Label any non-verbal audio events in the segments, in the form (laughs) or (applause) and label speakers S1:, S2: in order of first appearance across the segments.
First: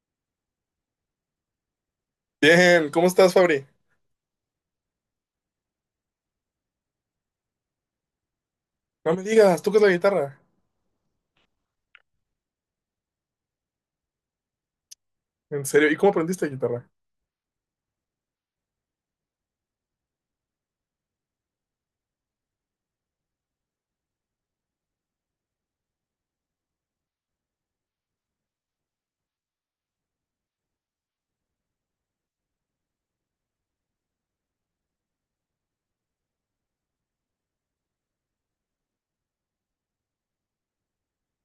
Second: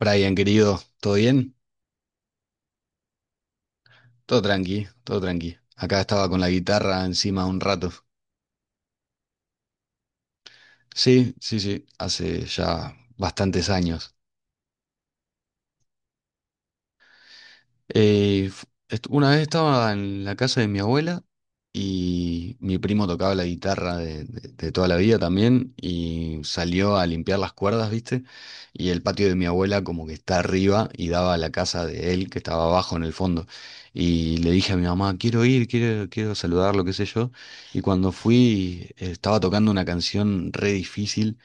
S1: Brian, querido, ¿todo bien?
S2: Bien, ¿cómo estás, Fabri?
S1: Todo tranqui, todo tranqui. Acá estaba con la guitarra encima un rato.
S2: No me digas, ¿tú tocas la guitarra?
S1: Sí, sí, sí, hace ya bastantes años.
S2: ¿En serio? ¿Y cómo aprendiste guitarra?
S1: Una vez estaba en la casa de mi abuela y mi primo tocaba la guitarra de toda la vida también y salió a limpiar las cuerdas, ¿viste? Y el patio de mi abuela como que está arriba y daba a la casa de él que estaba abajo en el fondo. Y le dije a mi mamá, quiero ir, quiero saludarlo, qué sé yo. Y cuando fui estaba tocando una canción re difícil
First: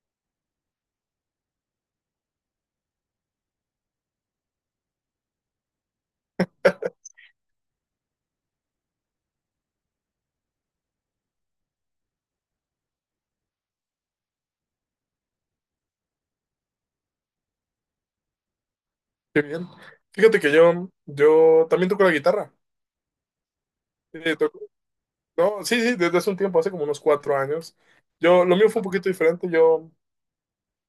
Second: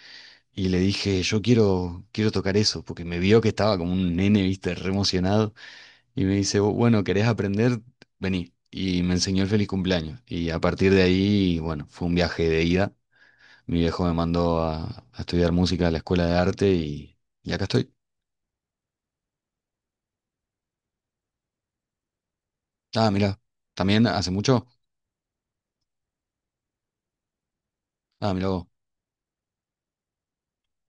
S1: y le dije, yo quiero tocar eso, porque me vio que estaba como un nene, ¿viste? Re emocionado. Y me dice, "Bueno, ¿querés aprender? Vení. Y me enseñó el feliz cumpleaños. Y a partir de ahí, bueno, fue un viaje de ida. Mi viejo me mandó a estudiar música a la escuela de arte y acá estoy.
S2: Qué bien. Fíjate que yo también toco la guitarra.
S1: Ah, mirá. ¿También hace
S2: Eh, toco-
S1: mucho?
S2: no, sí, sí, desde hace un tiempo, hace como unos 4 años.
S1: Ah,
S2: Yo,
S1: mirá
S2: lo
S1: vos.
S2: mío fue un poquito diferente. Yo,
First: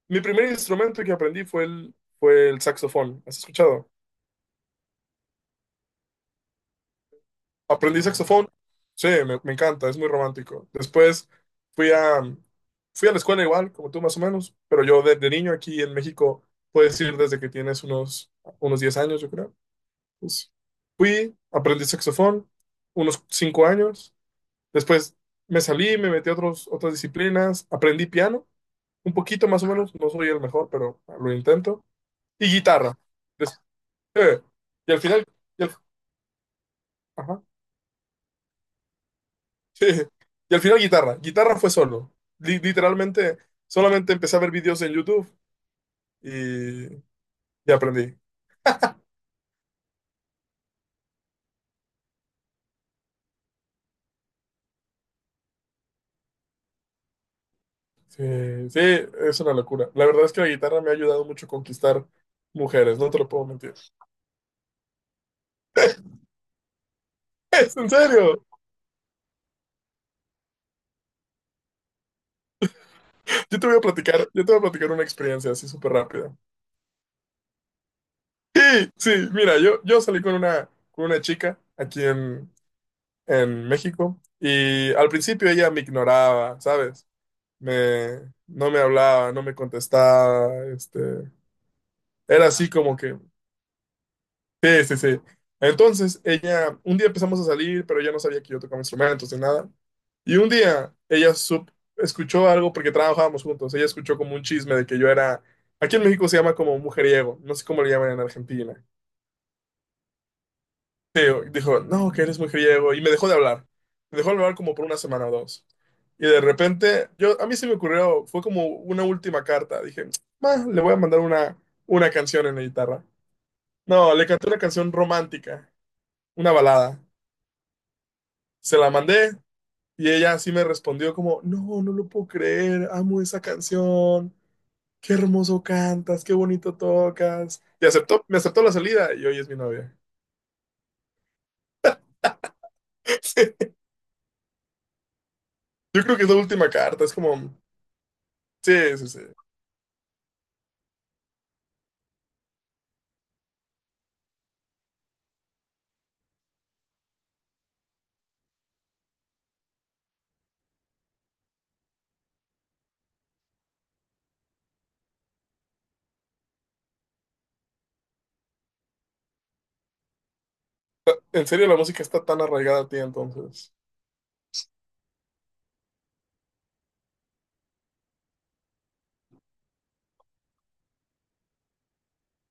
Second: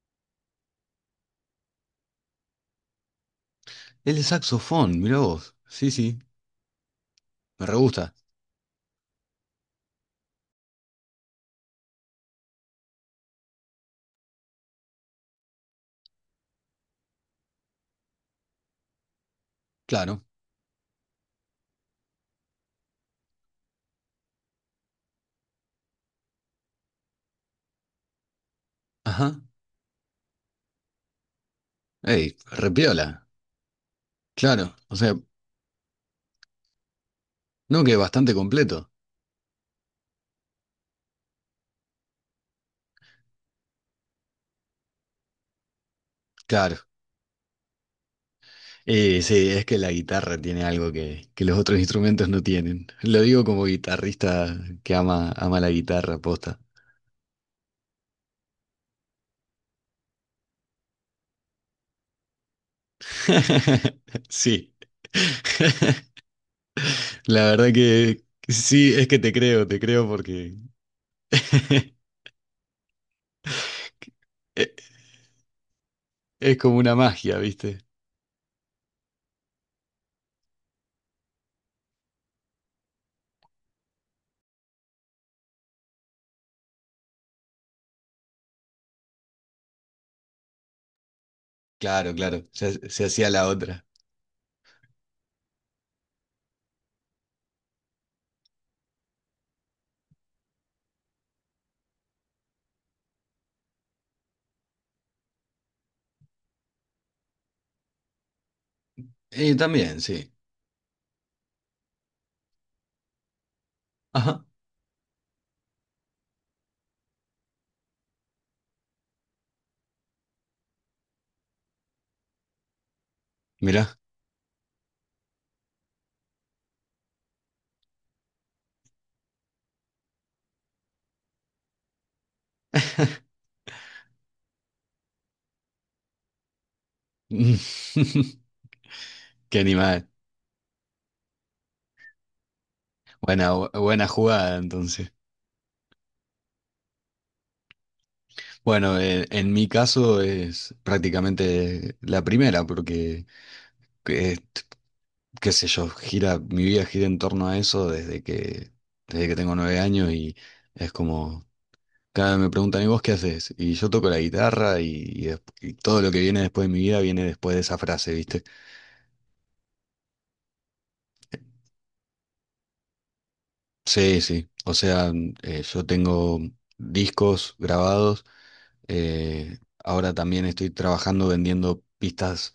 S2: mi primer instrumento que aprendí fue el saxofón. ¿Has escuchado?
S1: Es de saxofón, mirá vos. Sí, sí, me re
S2: Aprendí
S1: gusta.
S2: saxofón. Sí, me encanta, es muy romántico. Después fui a, fui a la escuela igual, como tú más o menos, pero yo desde niño aquí en México, puedes ir desde que tienes unos 10 años, yo creo.
S1: Claro.
S2: Pues, aprendí saxofón unos 5 años. Después me salí, me metí a otras disciplinas. Aprendí piano, un
S1: Ajá.
S2: poquito más o menos. No soy el mejor, pero lo intento.
S1: Ey,
S2: Y guitarra.
S1: repiola.
S2: Des- eh,
S1: Claro.
S2: y
S1: O
S2: al
S1: sea,
S2: final, y al, ajá,
S1: no que bastante completo.
S2: (laughs) sí. Y al final guitarra. Guitarra fue solo. Literalmente, solamente empecé a ver videos en YouTube
S1: Claro.
S2: y, y aprendí.
S1: Sí, es que la guitarra tiene algo que los otros instrumentos no tienen. Lo digo como guitarrista que ama, ama la guitarra, posta.
S2: Sí, sí, es una locura. La verdad es que la guitarra me ha ayudado mucho a conquistar mujeres, no te lo puedo mentir.
S1: (laughs) Sí. (laughs) La
S2: (laughs)
S1: verdad
S2: ¡Es en
S1: que
S2: serio!
S1: sí, es que te creo porque (laughs)
S2: Yo te voy a platicar,
S1: e-
S2: una experiencia así súper rápida.
S1: es como una magia, ¿viste?
S2: Sí, sí, mira, yo salí con una chica aquí en México y al principio ella me ignoraba, ¿sabes? No me hablaba, no me contestaba, este,
S1: Claro, claro,
S2: era así
S1: se,
S2: como
S1: se
S2: que,
S1: hacía la otra.
S2: sí, sí, sí. Entonces ella, un día empezamos a salir, pero ella no sabía que yo tocaba instrumentos ni nada. Y un día ella escuchó algo porque trabajábamos juntos. Ella escuchó como un chisme de que yo era, aquí en México se llama como mujeriego, no sé cómo le llaman en Argentina.
S1: Y también, sí.
S2: Pero dijo, no, que eres mujeriego. Y me dejó de hablar. Me dejó de
S1: Ajá,
S2: hablar como por una semana o dos. Y de repente, a mí se me ocurrió, fue como una última carta. Dije, "Ah, le voy a mandar una canción en la guitarra."
S1: mirá.
S2: No, le canté una canción romántica, una balada. Se la mandé y ella así me respondió como, no, no lo puedo creer, amo
S1: (laughs)
S2: esa canción. Qué hermoso cantas, qué bonito tocas. Y me aceptó la salida y hoy es
S1: Qué
S2: mi novia.
S1: animal.
S2: (laughs)
S1: Buena,
S2: Sí.
S1: buena jugada, entonces.
S2: Yo creo que es la última carta, es como,
S1: Bueno,
S2: sí, sí, sí.
S1: en mi caso es prácticamente la primera, porque, que- qué sé yo, gira, mi vida gira en torno a eso desde que tengo 9 años y es como, cada vez me preguntan, ¿y vos qué haces? Y yo toco la guitarra y todo lo que viene después de mi vida viene después de esa frase, ¿viste?
S2: En serio, la música está tan arraigada a ti entonces.
S1: Sí, sí, o sea, yo tengo discos grabados. Eh, ahora también estoy trabajando vendiendo pistas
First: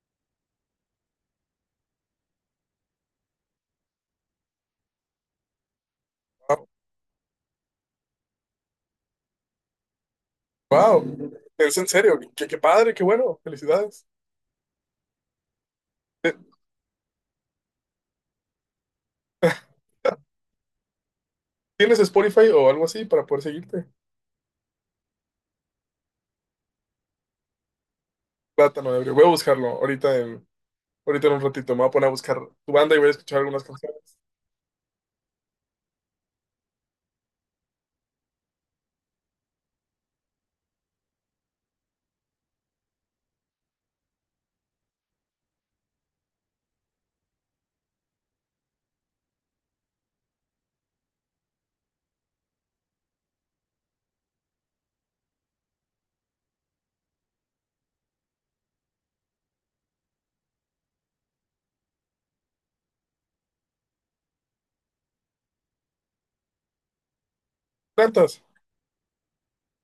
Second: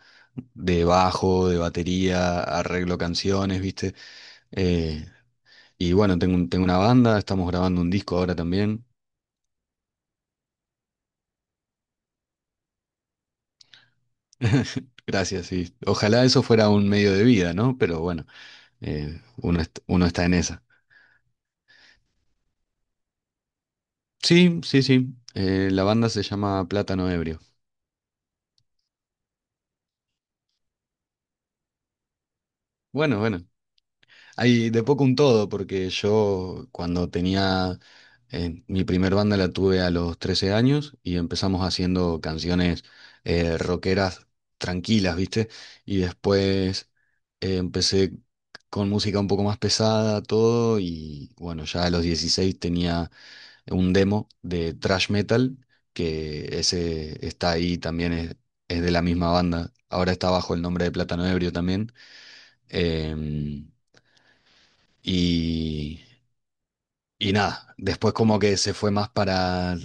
S1: de bajo, de batería, arreglo canciones, ¿viste? Eh, y bueno, tengo
S2: Wow,
S1: una banda, estamos grabando un disco ahora también.
S2: wow. Es en serio, qué padre, qué bueno, felicidades.
S1: (laughs) Gracias, sí. Ojalá
S2: Eh,
S1: eso fuera un medio de vida, ¿no? Pero bueno, uno está en esa.
S2: ¿Tienes Spotify o algo así para poder seguirte?
S1: Sí, sí, sí. La banda se llama Plátano Ebrio.
S2: Plátano ebrio, voy a buscarlo ahorita en un ratito, me voy a poner a buscar tu banda y voy a
S1: Bueno,
S2: escuchar
S1: bueno.
S2: algunas canciones.
S1: Hay de poco un todo, porque yo cuando tenía mi primer banda la tuve a los 13 años y empezamos haciendo canciones rockeras tranquilas, ¿viste? Y después empecé con música un poco más pesada, todo, y bueno, ya a los 16 tenía un demo de thrash metal, que ese está ahí también, es de la misma banda. Ahora está bajo el nombre de Plátano Ebrio también. Em, y, y nada, después como
S2: ¿Tantas?
S1: que se fue más para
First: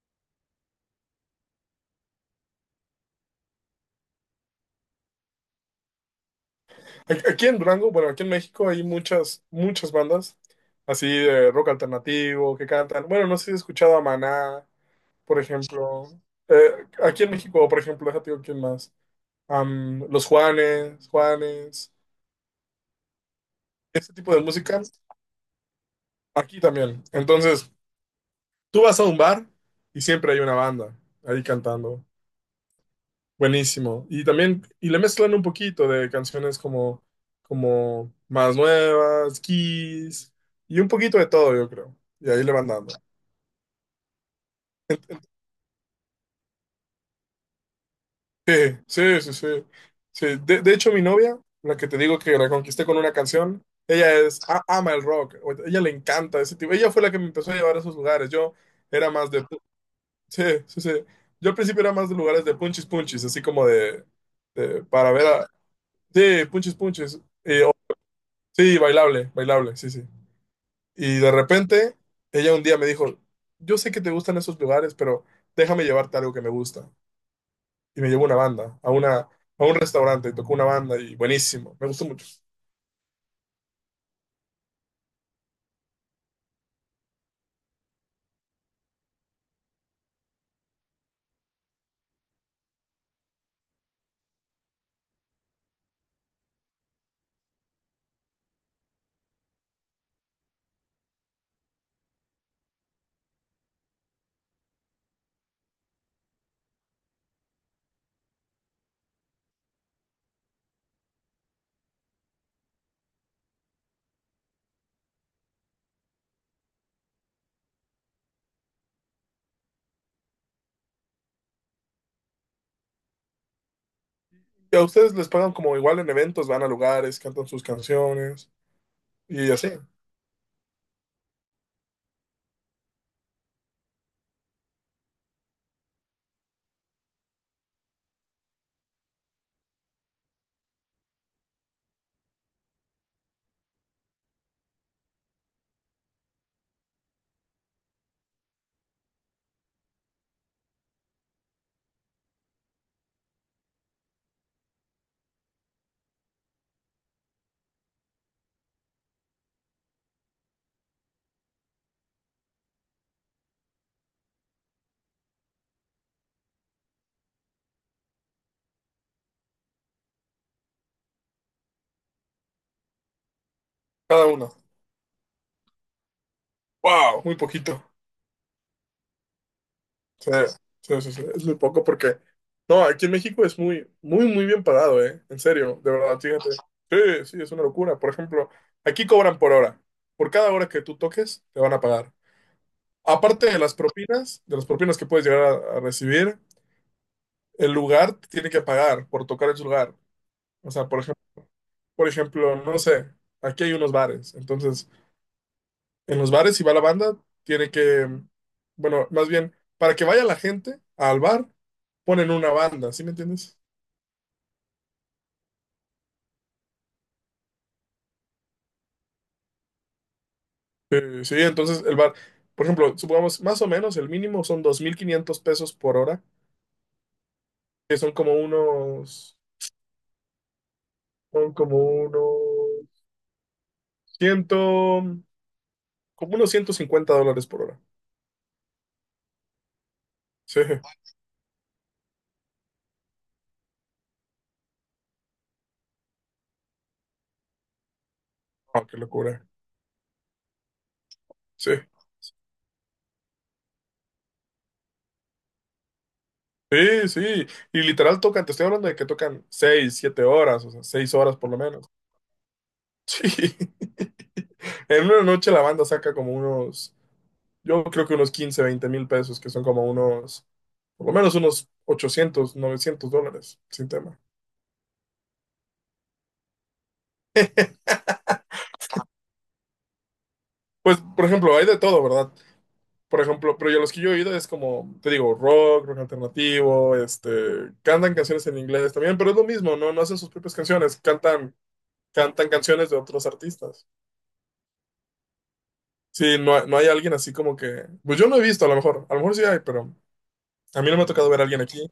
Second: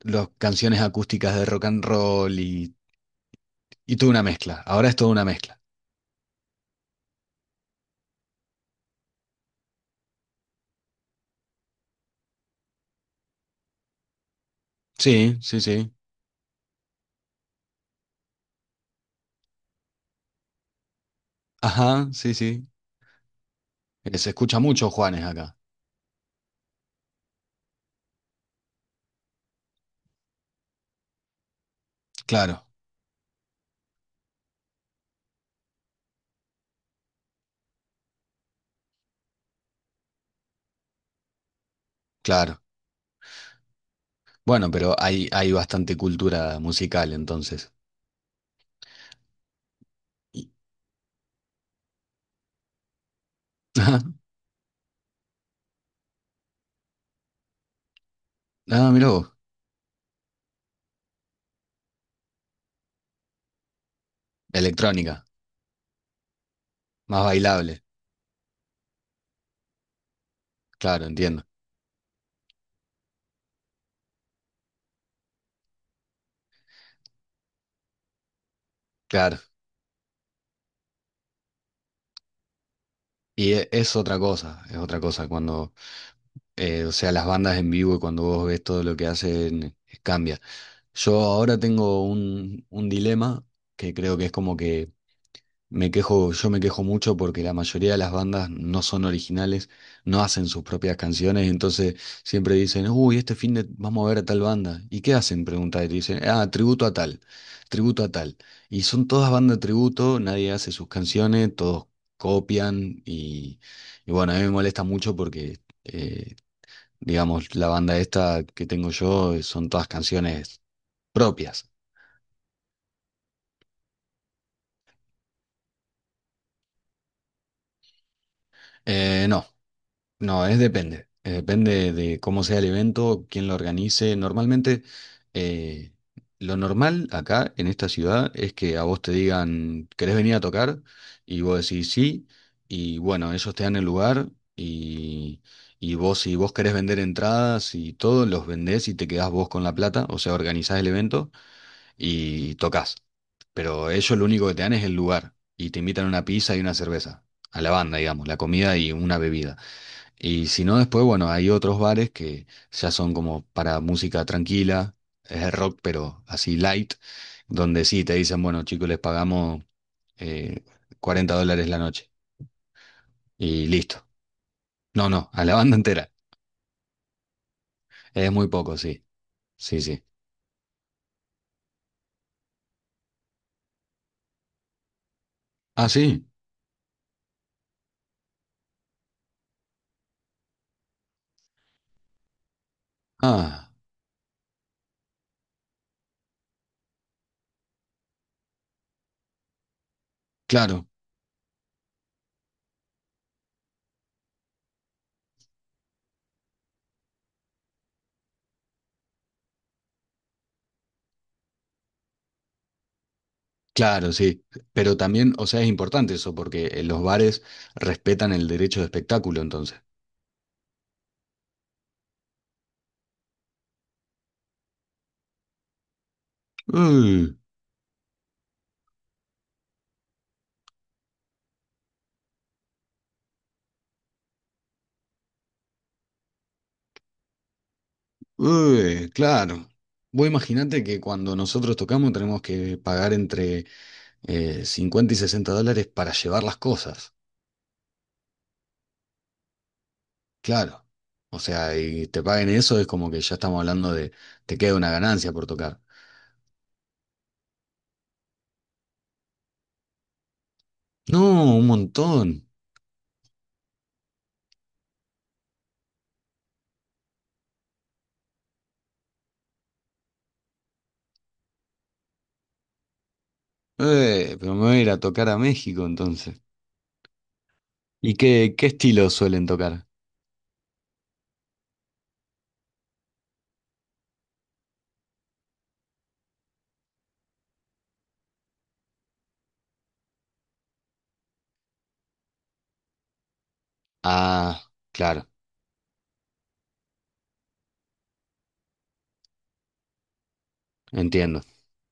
S1: las canciones acústicas de rock and roll y tuve una mezcla. Ahora es toda una mezcla.
S2: Aquí en Durango, bueno, aquí en México hay muchas, muchas bandas así de rock alternativo que cantan. Bueno, no sé si has escuchado a Maná,
S1: Sí,
S2: por
S1: sí, sí.
S2: ejemplo. Aquí en México, por ejemplo, déjate digo quién más. Juanes,
S1: Ajá, sí, sí.
S2: este
S1: Se
S2: tipo de
S1: escucha
S2: música,
S1: mucho Juanes acá.
S2: aquí también. Entonces, tú vas a un bar y siempre hay una banda ahí cantando.
S1: Claro,
S2: Buenísimo. Y también, y le mezclan un poquito de canciones como más nuevas, Kiss, y un poquito de todo, yo creo. Y ahí le
S1: claro.
S2: van dando.
S1: Bueno, pero hay,
S2: (laughs)
S1: hay bastante cultura musical entonces.
S2: Sí, sí, sí, sí. Sí,
S1: Y-
S2: de hecho, mi novia, la que te digo que la conquisté con una canción,
S1: (laughs) Ajá.
S2: ama el rock, ella le encanta ese tipo. Ella fue la que me empezó a llevar a esos lugares. Yo
S1: Ah, mirá
S2: era más
S1: vos.
S2: de. Sí, sí, sí. Yo al principio era más de lugares de punchis punchis, así como de. Para
S1: Electrónica,
S2: ver a. Sí, punchis punchis.
S1: más bailable.
S2: Sí, bailable, bailable, sí, sí.
S1: Claro,
S2: Y de
S1: entiendo.
S2: repente, ella un día me dijo, yo sé que te gustan esos lugares, pero déjame llevarte algo que me gusta. Y me llevó una banda, a
S1: Claro.
S2: un restaurante, y tocó una banda y buenísimo, me gustó mucho.
S1: Y es otra cosa, es otra cosa cuando o sea, las bandas en vivo, cuando vos ves todo lo que hacen, cambia. Yo ahora tengo un dilema que creo que es como que me quejo, yo me quejo mucho porque la mayoría de las bandas no son originales, no hacen sus propias canciones, entonces siempre dicen, uy, este fin de vamos a ver a tal banda. ¿Y qué hacen? Pregunta y te dicen, ah, tributo a tal, tributo a tal. Y son todas bandas tributo, nadie hace sus canciones, todos copian y bueno, a mí me molesta mucho porque, digamos, la banda esta que tengo yo, son todas canciones propias.
S2: Y a ustedes les pagan como igual en eventos, van a lugares, cantan sus canciones
S1: No,
S2: y así,
S1: no, es depende. Depende de cómo sea el evento, quién lo organice. Normalmente, eh, lo normal acá en esta ciudad es que a vos te digan, ¿querés venir a tocar? Y vos decís sí, y bueno, ellos te dan el lugar y, y vos si vos querés vender entradas y todo, los vendés y te quedás vos con la plata, o sea, organizás el evento. Y tocas. Pero ellos lo único que te dan es el lugar y te invitan una pizza y una cerveza, a la banda, digamos, la comida y una bebida. Y si no, después, bueno, hay otros bares que ya son como para música tranquila, es rock, pero así light, donde sí te dicen, bueno, chicos, les pagamos eh, $40 la noche y listo.
S2: cada una.
S1: No, no, a la banda (laughs) entera.
S2: ¡Wow! Muy poquito.
S1: Es muy poco, sí. Sí, sí.
S2: Sí, sí, sí, sí, es muy poco porque, no, aquí en México es muy, muy, muy bien pagado, ¿eh? En serio,
S1: Ah,
S2: de verdad,
S1: sí.
S2: fíjate. Sí, sí, es una locura. Por ejemplo, aquí cobran por hora. Por cada hora que tú toques, te van a pagar. Aparte de
S1: Ah,
S2: las propinas, de las propinas que puedes llegar a recibir, el lugar te tiene que pagar por tocar en su lugar. O
S1: claro.
S2: sea, por ejemplo, no sé, aquí hay unos bares, entonces en los bares, si va la banda, tiene que, bueno, más bien, para que vaya la gente al bar, ponen una banda, ¿sí me entiendes?
S1: Claro, sí, pero también, o sea, es importante eso porque los bares respetan el derecho de espectáculo, entonces.
S2: Sí, entonces el bar, por ejemplo, supongamos, más o menos el mínimo son 2,500 pesos por hora,
S1: Uy,
S2: que son como unos como unos 150 dólares por hora.
S1: uy, claro. Vos
S2: Sí,
S1: imaginate que cuando nosotros tocamos tenemos que pagar entre 50 y $60 para llevar las cosas,
S2: ah, qué locura.
S1: claro. O
S2: Sí,
S1: sea, y te paguen eso es como que ya estamos hablando de te queda una ganancia por tocar.
S2: sí, sí. Y literal tocan, te estoy hablando de que tocan 6-7 horas, o sea, 6
S1: No,
S2: horas por lo
S1: un
S2: menos.
S1: montón.
S2: Sí. (laughs) En una noche la banda saca yo creo que unos 15-20 mil pesos, que por lo menos unos 800-900 dólares, sin tema.
S1: Pero me voy a ir a tocar a México entonces. ¿Y qué estilo suelen tocar?
S2: Pues, por ejemplo, hay de todo, ¿verdad? Por ejemplo, pero yo los que yo he oído es como, te digo, rock alternativo, este, cantan canciones en inglés también, pero es lo mismo, no, no hacen sus propias canciones, cantan canciones de otros artistas.
S1: Ah, claro.
S2: Sí, no, no hay alguien así como que, pues yo no he visto, a lo mejor sí hay, pero a mí no me ha tocado ver
S1: Entiendo.
S2: a alguien aquí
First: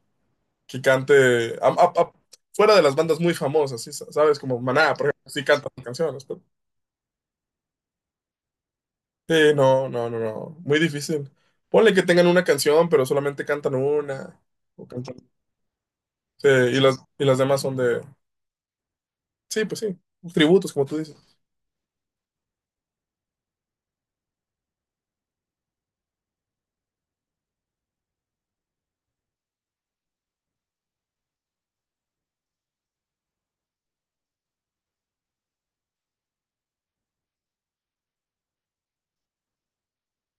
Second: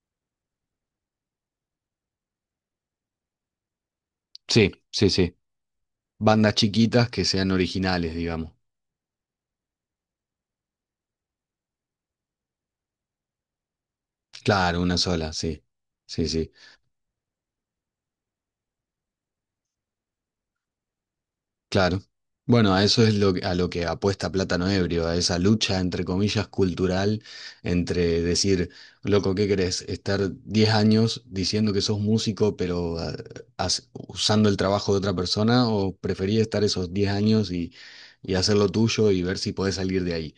S2: que cante a- a- a- fuera de las bandas muy famosas, ¿sí? ¿Sabes? Como
S1: Sí,
S2: Maná, por
S1: sí,
S2: ejemplo,
S1: sí.
S2: sí cantan canciones.
S1: Bandas chiquitas que sean originales, digamos.
S2: Sí, no, no, no, no, muy difícil. Ponle que tengan una canción, pero solamente cantan una,
S1: Claro,
S2: o
S1: una
S2: cantan-
S1: sola, sí. Sí,
S2: sí,
S1: sí.
S2: y las demás son de, sí, pues sí, tributos, como tú dices.
S1: Claro. Bueno, a eso es a lo que apuesta Plátano Ebrio, a esa lucha, entre comillas, cultural, entre decir, loco, ¿qué querés? Estar 10 años diciendo que sos músico, pero usando el trabajo de otra persona, o preferís estar esos 10 años y hacer lo tuyo y ver si podés salir de ahí.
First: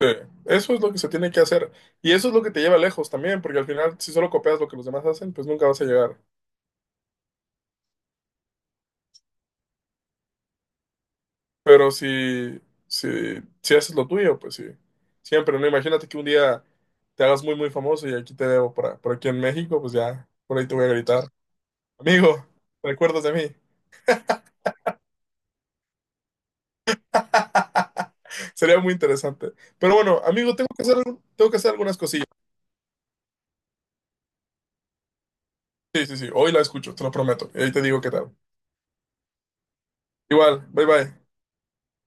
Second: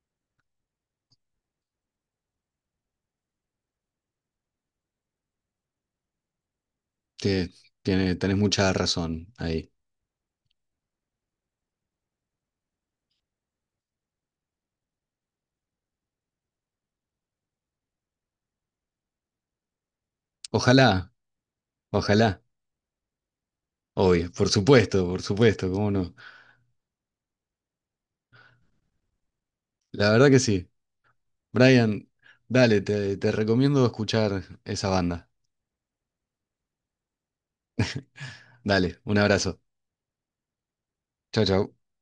S2: Sí, eso es lo que se tiene que hacer, y eso es lo que te lleva lejos también, porque al final, si solo copias lo que los demás hacen, pues nunca vas a llegar.
S1: Te- tenés mucha razón ahí.
S2: Pero si, si haces lo tuyo, pues sí. Siempre, ¿no? Imagínate que un día te hagas muy, muy famoso y aquí te debo por aquí en México, pues ya, por ahí te voy a
S1: Ojalá,
S2: gritar.
S1: ojalá.
S2: Amigo, ¿te acuerdas de mí?
S1: Obvio, por supuesto, cómo no.
S2: (laughs) Sería muy interesante. Pero
S1: La
S2: bueno,
S1: verdad que
S2: amigo, tengo
S1: sí.
S2: que hacer, algunas
S1: Brian,
S2: cosillas.
S1: dale, te recomiendo escuchar esa banda.
S2: Sí, sí, sí. Hoy la escucho, te lo prometo. Y ahí te digo qué tal.
S1: Dale, un abrazo.
S2: Igual, bye bye.
S1: Chau, chau.